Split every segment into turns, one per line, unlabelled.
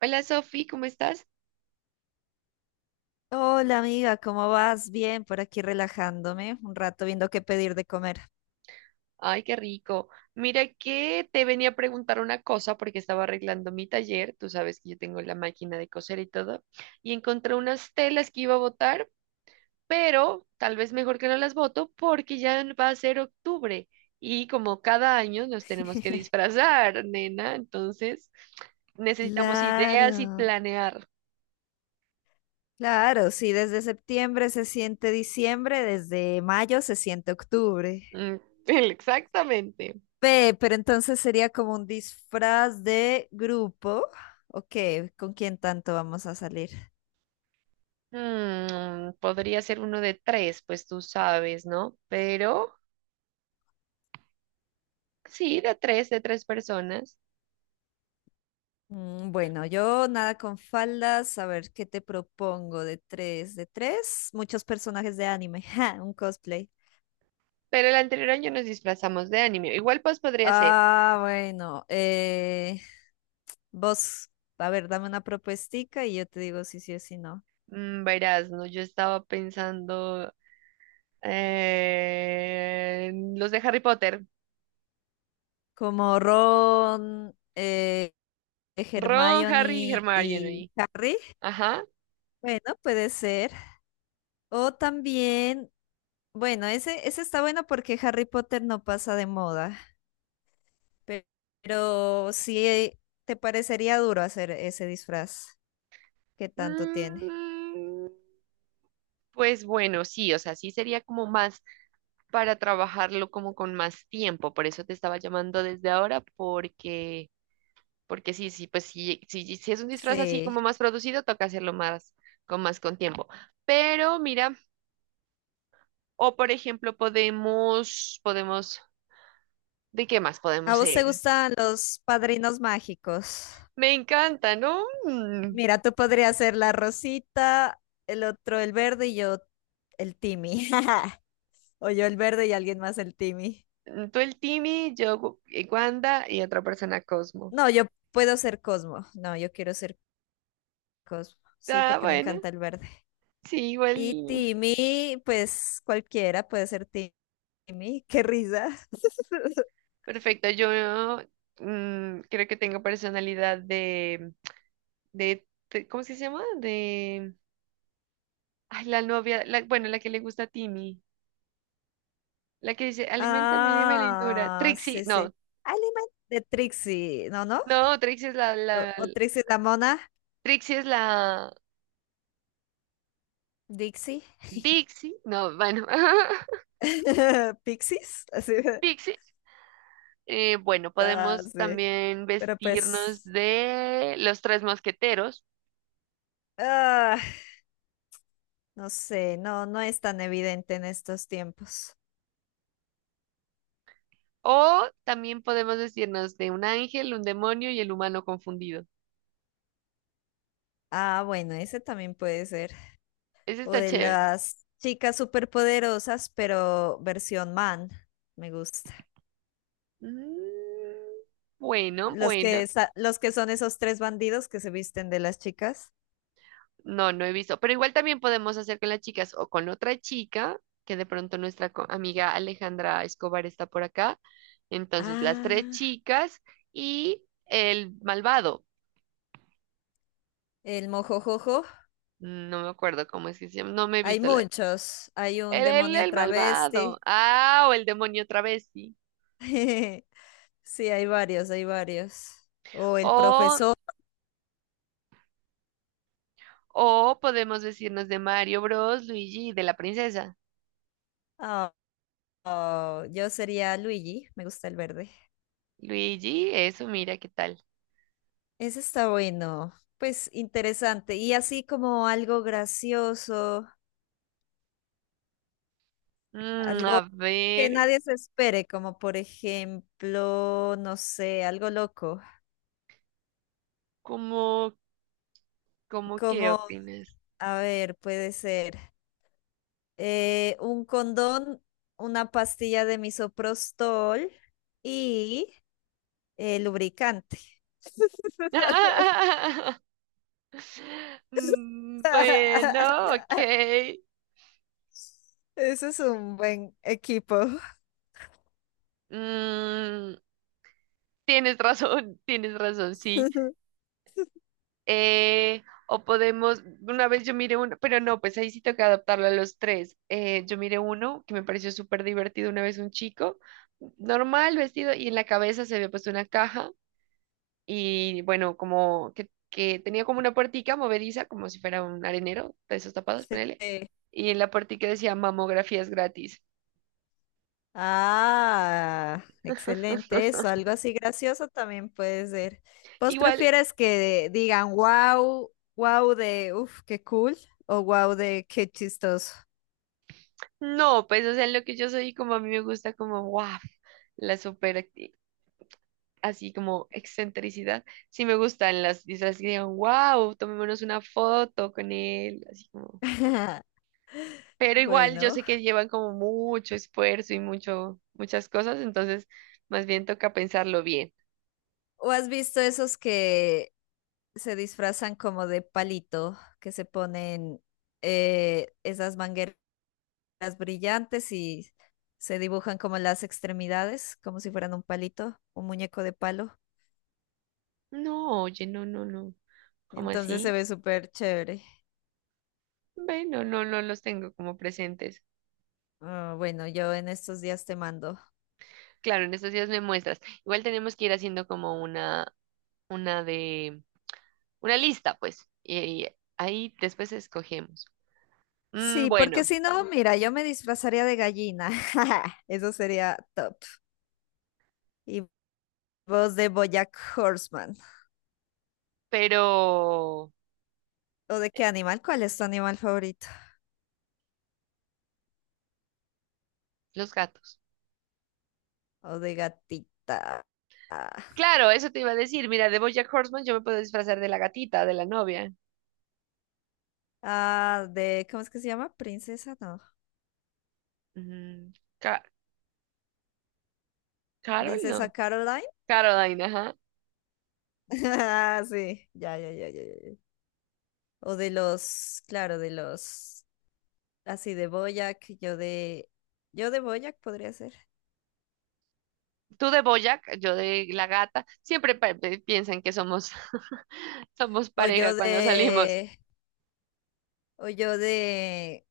Hola Sofi, ¿cómo estás?
Hola amiga, ¿cómo vas? Bien, por aquí relajándome, un rato viendo qué pedir de comer.
Ay, qué rico. Mira que te venía a preguntar una cosa porque estaba arreglando mi taller, tú sabes que yo tengo la máquina de coser y todo, y encontré unas telas que iba a botar, pero tal vez mejor que no las boto porque ya va a ser octubre y como cada año nos tenemos que disfrazar, nena, entonces necesitamos ideas y
Claro,
planear.
claro, sí, desde septiembre se siente diciembre, desde mayo se siente octubre.
Mm, Exactamente.
Ve, pero entonces sería como un disfraz de grupo. ¿O qué? ¿Con quién tanto vamos a salir?
Podría ser uno de tres, pues tú sabes, ¿no? Pero... Sí, de tres personas.
Bueno, yo nada con faldas. A ver, ¿qué te propongo? De tres, muchos personajes de anime. Ja, un cosplay.
Pero el anterior año nos disfrazamos de anime. Igual pues podría ser.
Ah, bueno. Vos, a ver, dame una propuestica y yo te digo si sí o si no.
Verás, no, yo estaba pensando en los de Harry Potter.
Como Ron,
Ron, Harry y
Hermione y
Hermione.
Harry.
Ajá.
Bueno, puede ser. O también, bueno, ese está bueno porque Harry Potter no pasa de moda. pe- Pero, sí te parecería duro hacer ese disfraz que tanto tiene.
Mm, pues bueno, sí, o sea, sí sería como más para trabajarlo como con más tiempo. Por eso te estaba llamando desde ahora, porque porque sí, sí, pues sí, sí, si es un disfraz así
Sí.
como más producido, toca hacerlo más con tiempo. Pero mira, o por ejemplo, podemos, ¿de qué más
¿A
podemos
vos te
ser?
gustan los padrinos mágicos?
Me encanta, ¿no?
Mira, tú podrías ser la rosita, el otro el verde y yo el Timmy. O yo el verde y alguien más el Timmy.
Tú el Timmy, yo Wanda y otra persona Cosmo.
No, yo puedo ser Cosmo. No, yo quiero ser Cosmo. Sí,
Ah,
porque me
bueno,
encanta el verde.
sí, igual.
Y Timmy, pues cualquiera puede ser Timmy. Qué risa.
Perfecto, yo creo que tengo personalidad de, ¿cómo es que se llama? De, ay, la novia, la, bueno, la que le gusta a Timmy. La que dice, aliméntame, dime lindura.
Ah,
Trixie,
sí, sí.
no,
Alemán de Trixie, ¿no, no?
no, Trixie es la, la,
O Trixie la mona,
Trixie es la
Dixie,
Dixie, no, bueno,
Pixies, así.
Pixie. Bueno,
Ah,
podemos
sí.
también
Pero
vestirnos
pues,
de los tres mosqueteros
ah, no sé, no, no es tan evidente en estos tiempos.
o también podemos vestirnos de un ángel, un demonio y el humano confundido.
Ah, bueno, ese también puede ser.
Ese
O
está
de
chévere.
las chicas superpoderosas, pero versión man, me gusta.
Mm, bueno,
Los
bueno.
que, los que son esos tres bandidos que se visten de las chicas.
No, no he visto, pero igual también podemos hacer con las chicas o con otra chica, que de pronto nuestra amiga Alejandra Escobar está por acá. Entonces, las tres
Ah,
chicas y el malvado.
el mojojojo.
No me acuerdo cómo es que se llama, no me he
Hay
visto la...
muchos. Hay un
El, el,
demonio
el malvado.
travesti.
Ah, o el demonio travesti.
Sí, hay varios, hay varios. O el
O,
profesor.
o podemos decirnos de Mario Bros, Luigi y de la princesa.
Ah, oh, yo sería Luigi, me gusta el verde.
Luigi, eso, mira qué tal.
Ese está bueno, pues interesante. Y así como algo gracioso, algo
A
que
ver,
nadie se espere, como por ejemplo, no sé, algo loco.
¿cómo, ¿cómo qué
Como,
opinas?
a ver, puede ser un condón, una pastilla de misoprostol y lubricante.
Mm, bueno, ok.
Eso es un buen equipo.
Mm, tienes razón, tienes razón, sí. O podemos, una vez yo miré uno, pero no, pues ahí sí toca adaptarlo a los tres. Yo miré uno que me pareció súper divertido una vez un chico, normal vestido, y en la cabeza se había puesto una caja y bueno, como que tenía como una puertica movediza, como si fuera un arenero de esos tapados,
Sí.
ponele. Y en la puertica decía mamografías gratis.
Ah, excelente eso. Algo así gracioso también puede ser. ¿Vos
Igual,
prefieres que digan wow, wow de uff, qué cool o wow de qué chistoso?
no, pues, o sea, en lo que yo soy, como a mí me gusta como, wow, la super, así como excentricidad, sí me gustan las disfraces que digan, wow, tomémonos una foto con él, así como, pero igual yo
Bueno.
sé que llevan como mucho esfuerzo y mucho, muchas cosas, entonces, más bien toca pensarlo bien.
¿O has visto esos que se disfrazan como de palito, que se ponen esas mangueras brillantes y se dibujan como las extremidades, como si fueran un palito, un muñeco de palo?
No, oye, no, no, no, ¿cómo
Entonces se
así?
ve súper chévere.
Bueno, no, no los tengo como presentes.
Ah, bueno, yo en estos días te mando.
Claro, en estos días me muestras. Igual tenemos que ir haciendo como una de una lista, pues, y ahí después escogemos. Mm,
Sí, porque
bueno,
si no, mira, yo me disfrazaría de gallina. Eso sería top. Y vos de BoJack Horseman.
pero
¿O de qué animal? ¿Cuál es tu animal favorito?
los gatos.
¿O de gatita? Ah,
Claro, eso te iba a decir. Mira, de BoJack Horseman yo me puedo disfrazar de la gatita, de la novia.
ah, de, ¿cómo es que se llama? Princesa, no.
Mm, Ca- Carol,
Princesa
no.
Caroline.
Caroline, ajá.
Ah, sí, ya, ya, ya, ya, ya, ya. O de los, claro, de los, así de BoJack, yo de BoJack podría ser.
Tú de BoJack, yo de la gata. Siempre piensan que somos, somos
O yo
pareja cuando salimos.
de... O yo de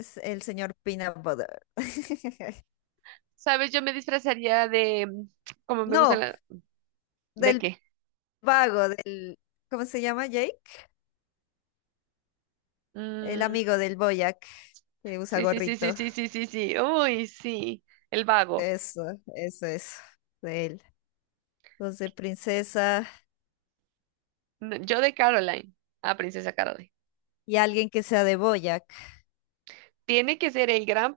el señor Peanut Butter.
¿Sabes? Yo me disfrazaría de, como me gusta
No,
la... ¿De
del
qué?
vago, del... ¿Cómo se llama Jake? El
Mm,
amigo del Boyac que usa
sí, sí, sí, sí,
gorrito.
sí, sí, sí, sí. Uy, sí. El vago.
Eso es de él. Los de princesa
No, yo de Caroline, a Princesa Caroline.
y alguien que sea de Boyac.
Tiene que ser el gran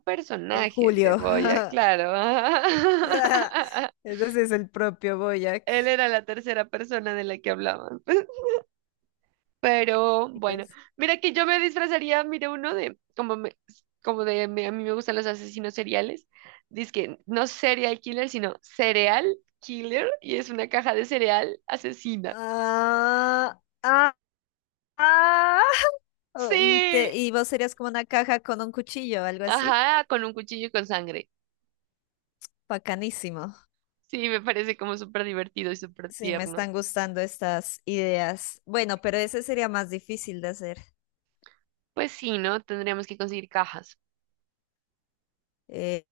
El
personaje, el de
Julio.
Boya, claro.
Ese sí es el propio Boyac.
Él era la tercera persona de la que hablaban. Pero
Y
bueno,
pues...
mira que yo me disfrazaría, mira uno de, como, a mí me gustan los asesinos seriales. Dice que no serial killer, sino cereal killer, y es una caja de cereal asesina.
Ah, ah, ah. Oh,
Sí,
y vos serías como una caja con un cuchillo, algo así.
ajá, con un cuchillo y con sangre.
Bacanísimo.
Sí, me parece como súper divertido y súper
Sí, me
tierno.
están gustando estas ideas. Bueno, pero ese sería más difícil de hacer.
Pues sí, ¿no? Tendríamos que conseguir cajas
Eh,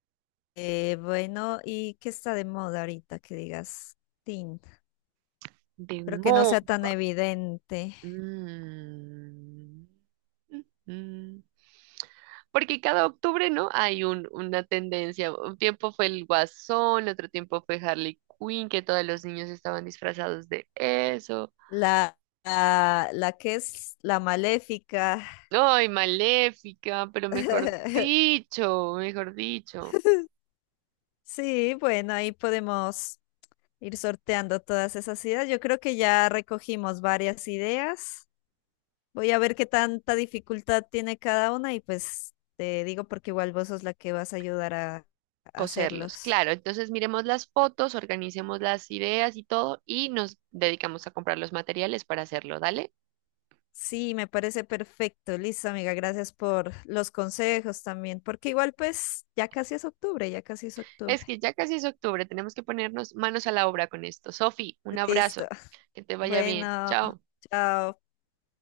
bueno, ¿y qué está de moda ahorita que digas? Tin,
de
pero que no
moda.
sea tan evidente.
Mm. Ujú. Porque cada octubre, ¿no? Hay una tendencia. Un tiempo fue el Guasón, otro tiempo fue Harley Quinn, que todos los niños estaban disfrazados de eso.
La, la que es la maléfica.
¡Ay, Maléfica! Pero mejor dicho,
Sí, bueno, ahí podemos ir sorteando todas esas ideas. Yo creo que ya recogimos varias ideas. Voy a ver qué tanta dificultad tiene cada una y pues te digo porque igual vos sos la que vas a ayudar a
coserlos.
hacerlos.
Claro, entonces miremos las fotos, organicemos las ideas y todo, y nos dedicamos a comprar los materiales para hacerlo, ¿dale?
Sí, me parece perfecto. Listo, amiga, gracias por los consejos también, porque igual pues ya casi es octubre, ya casi es octubre.
Es que ya casi es octubre, tenemos que ponernos manos a la obra con esto. Sofi, un
Listo.
abrazo, que te vaya bien.
Bueno,
Chao.
chao.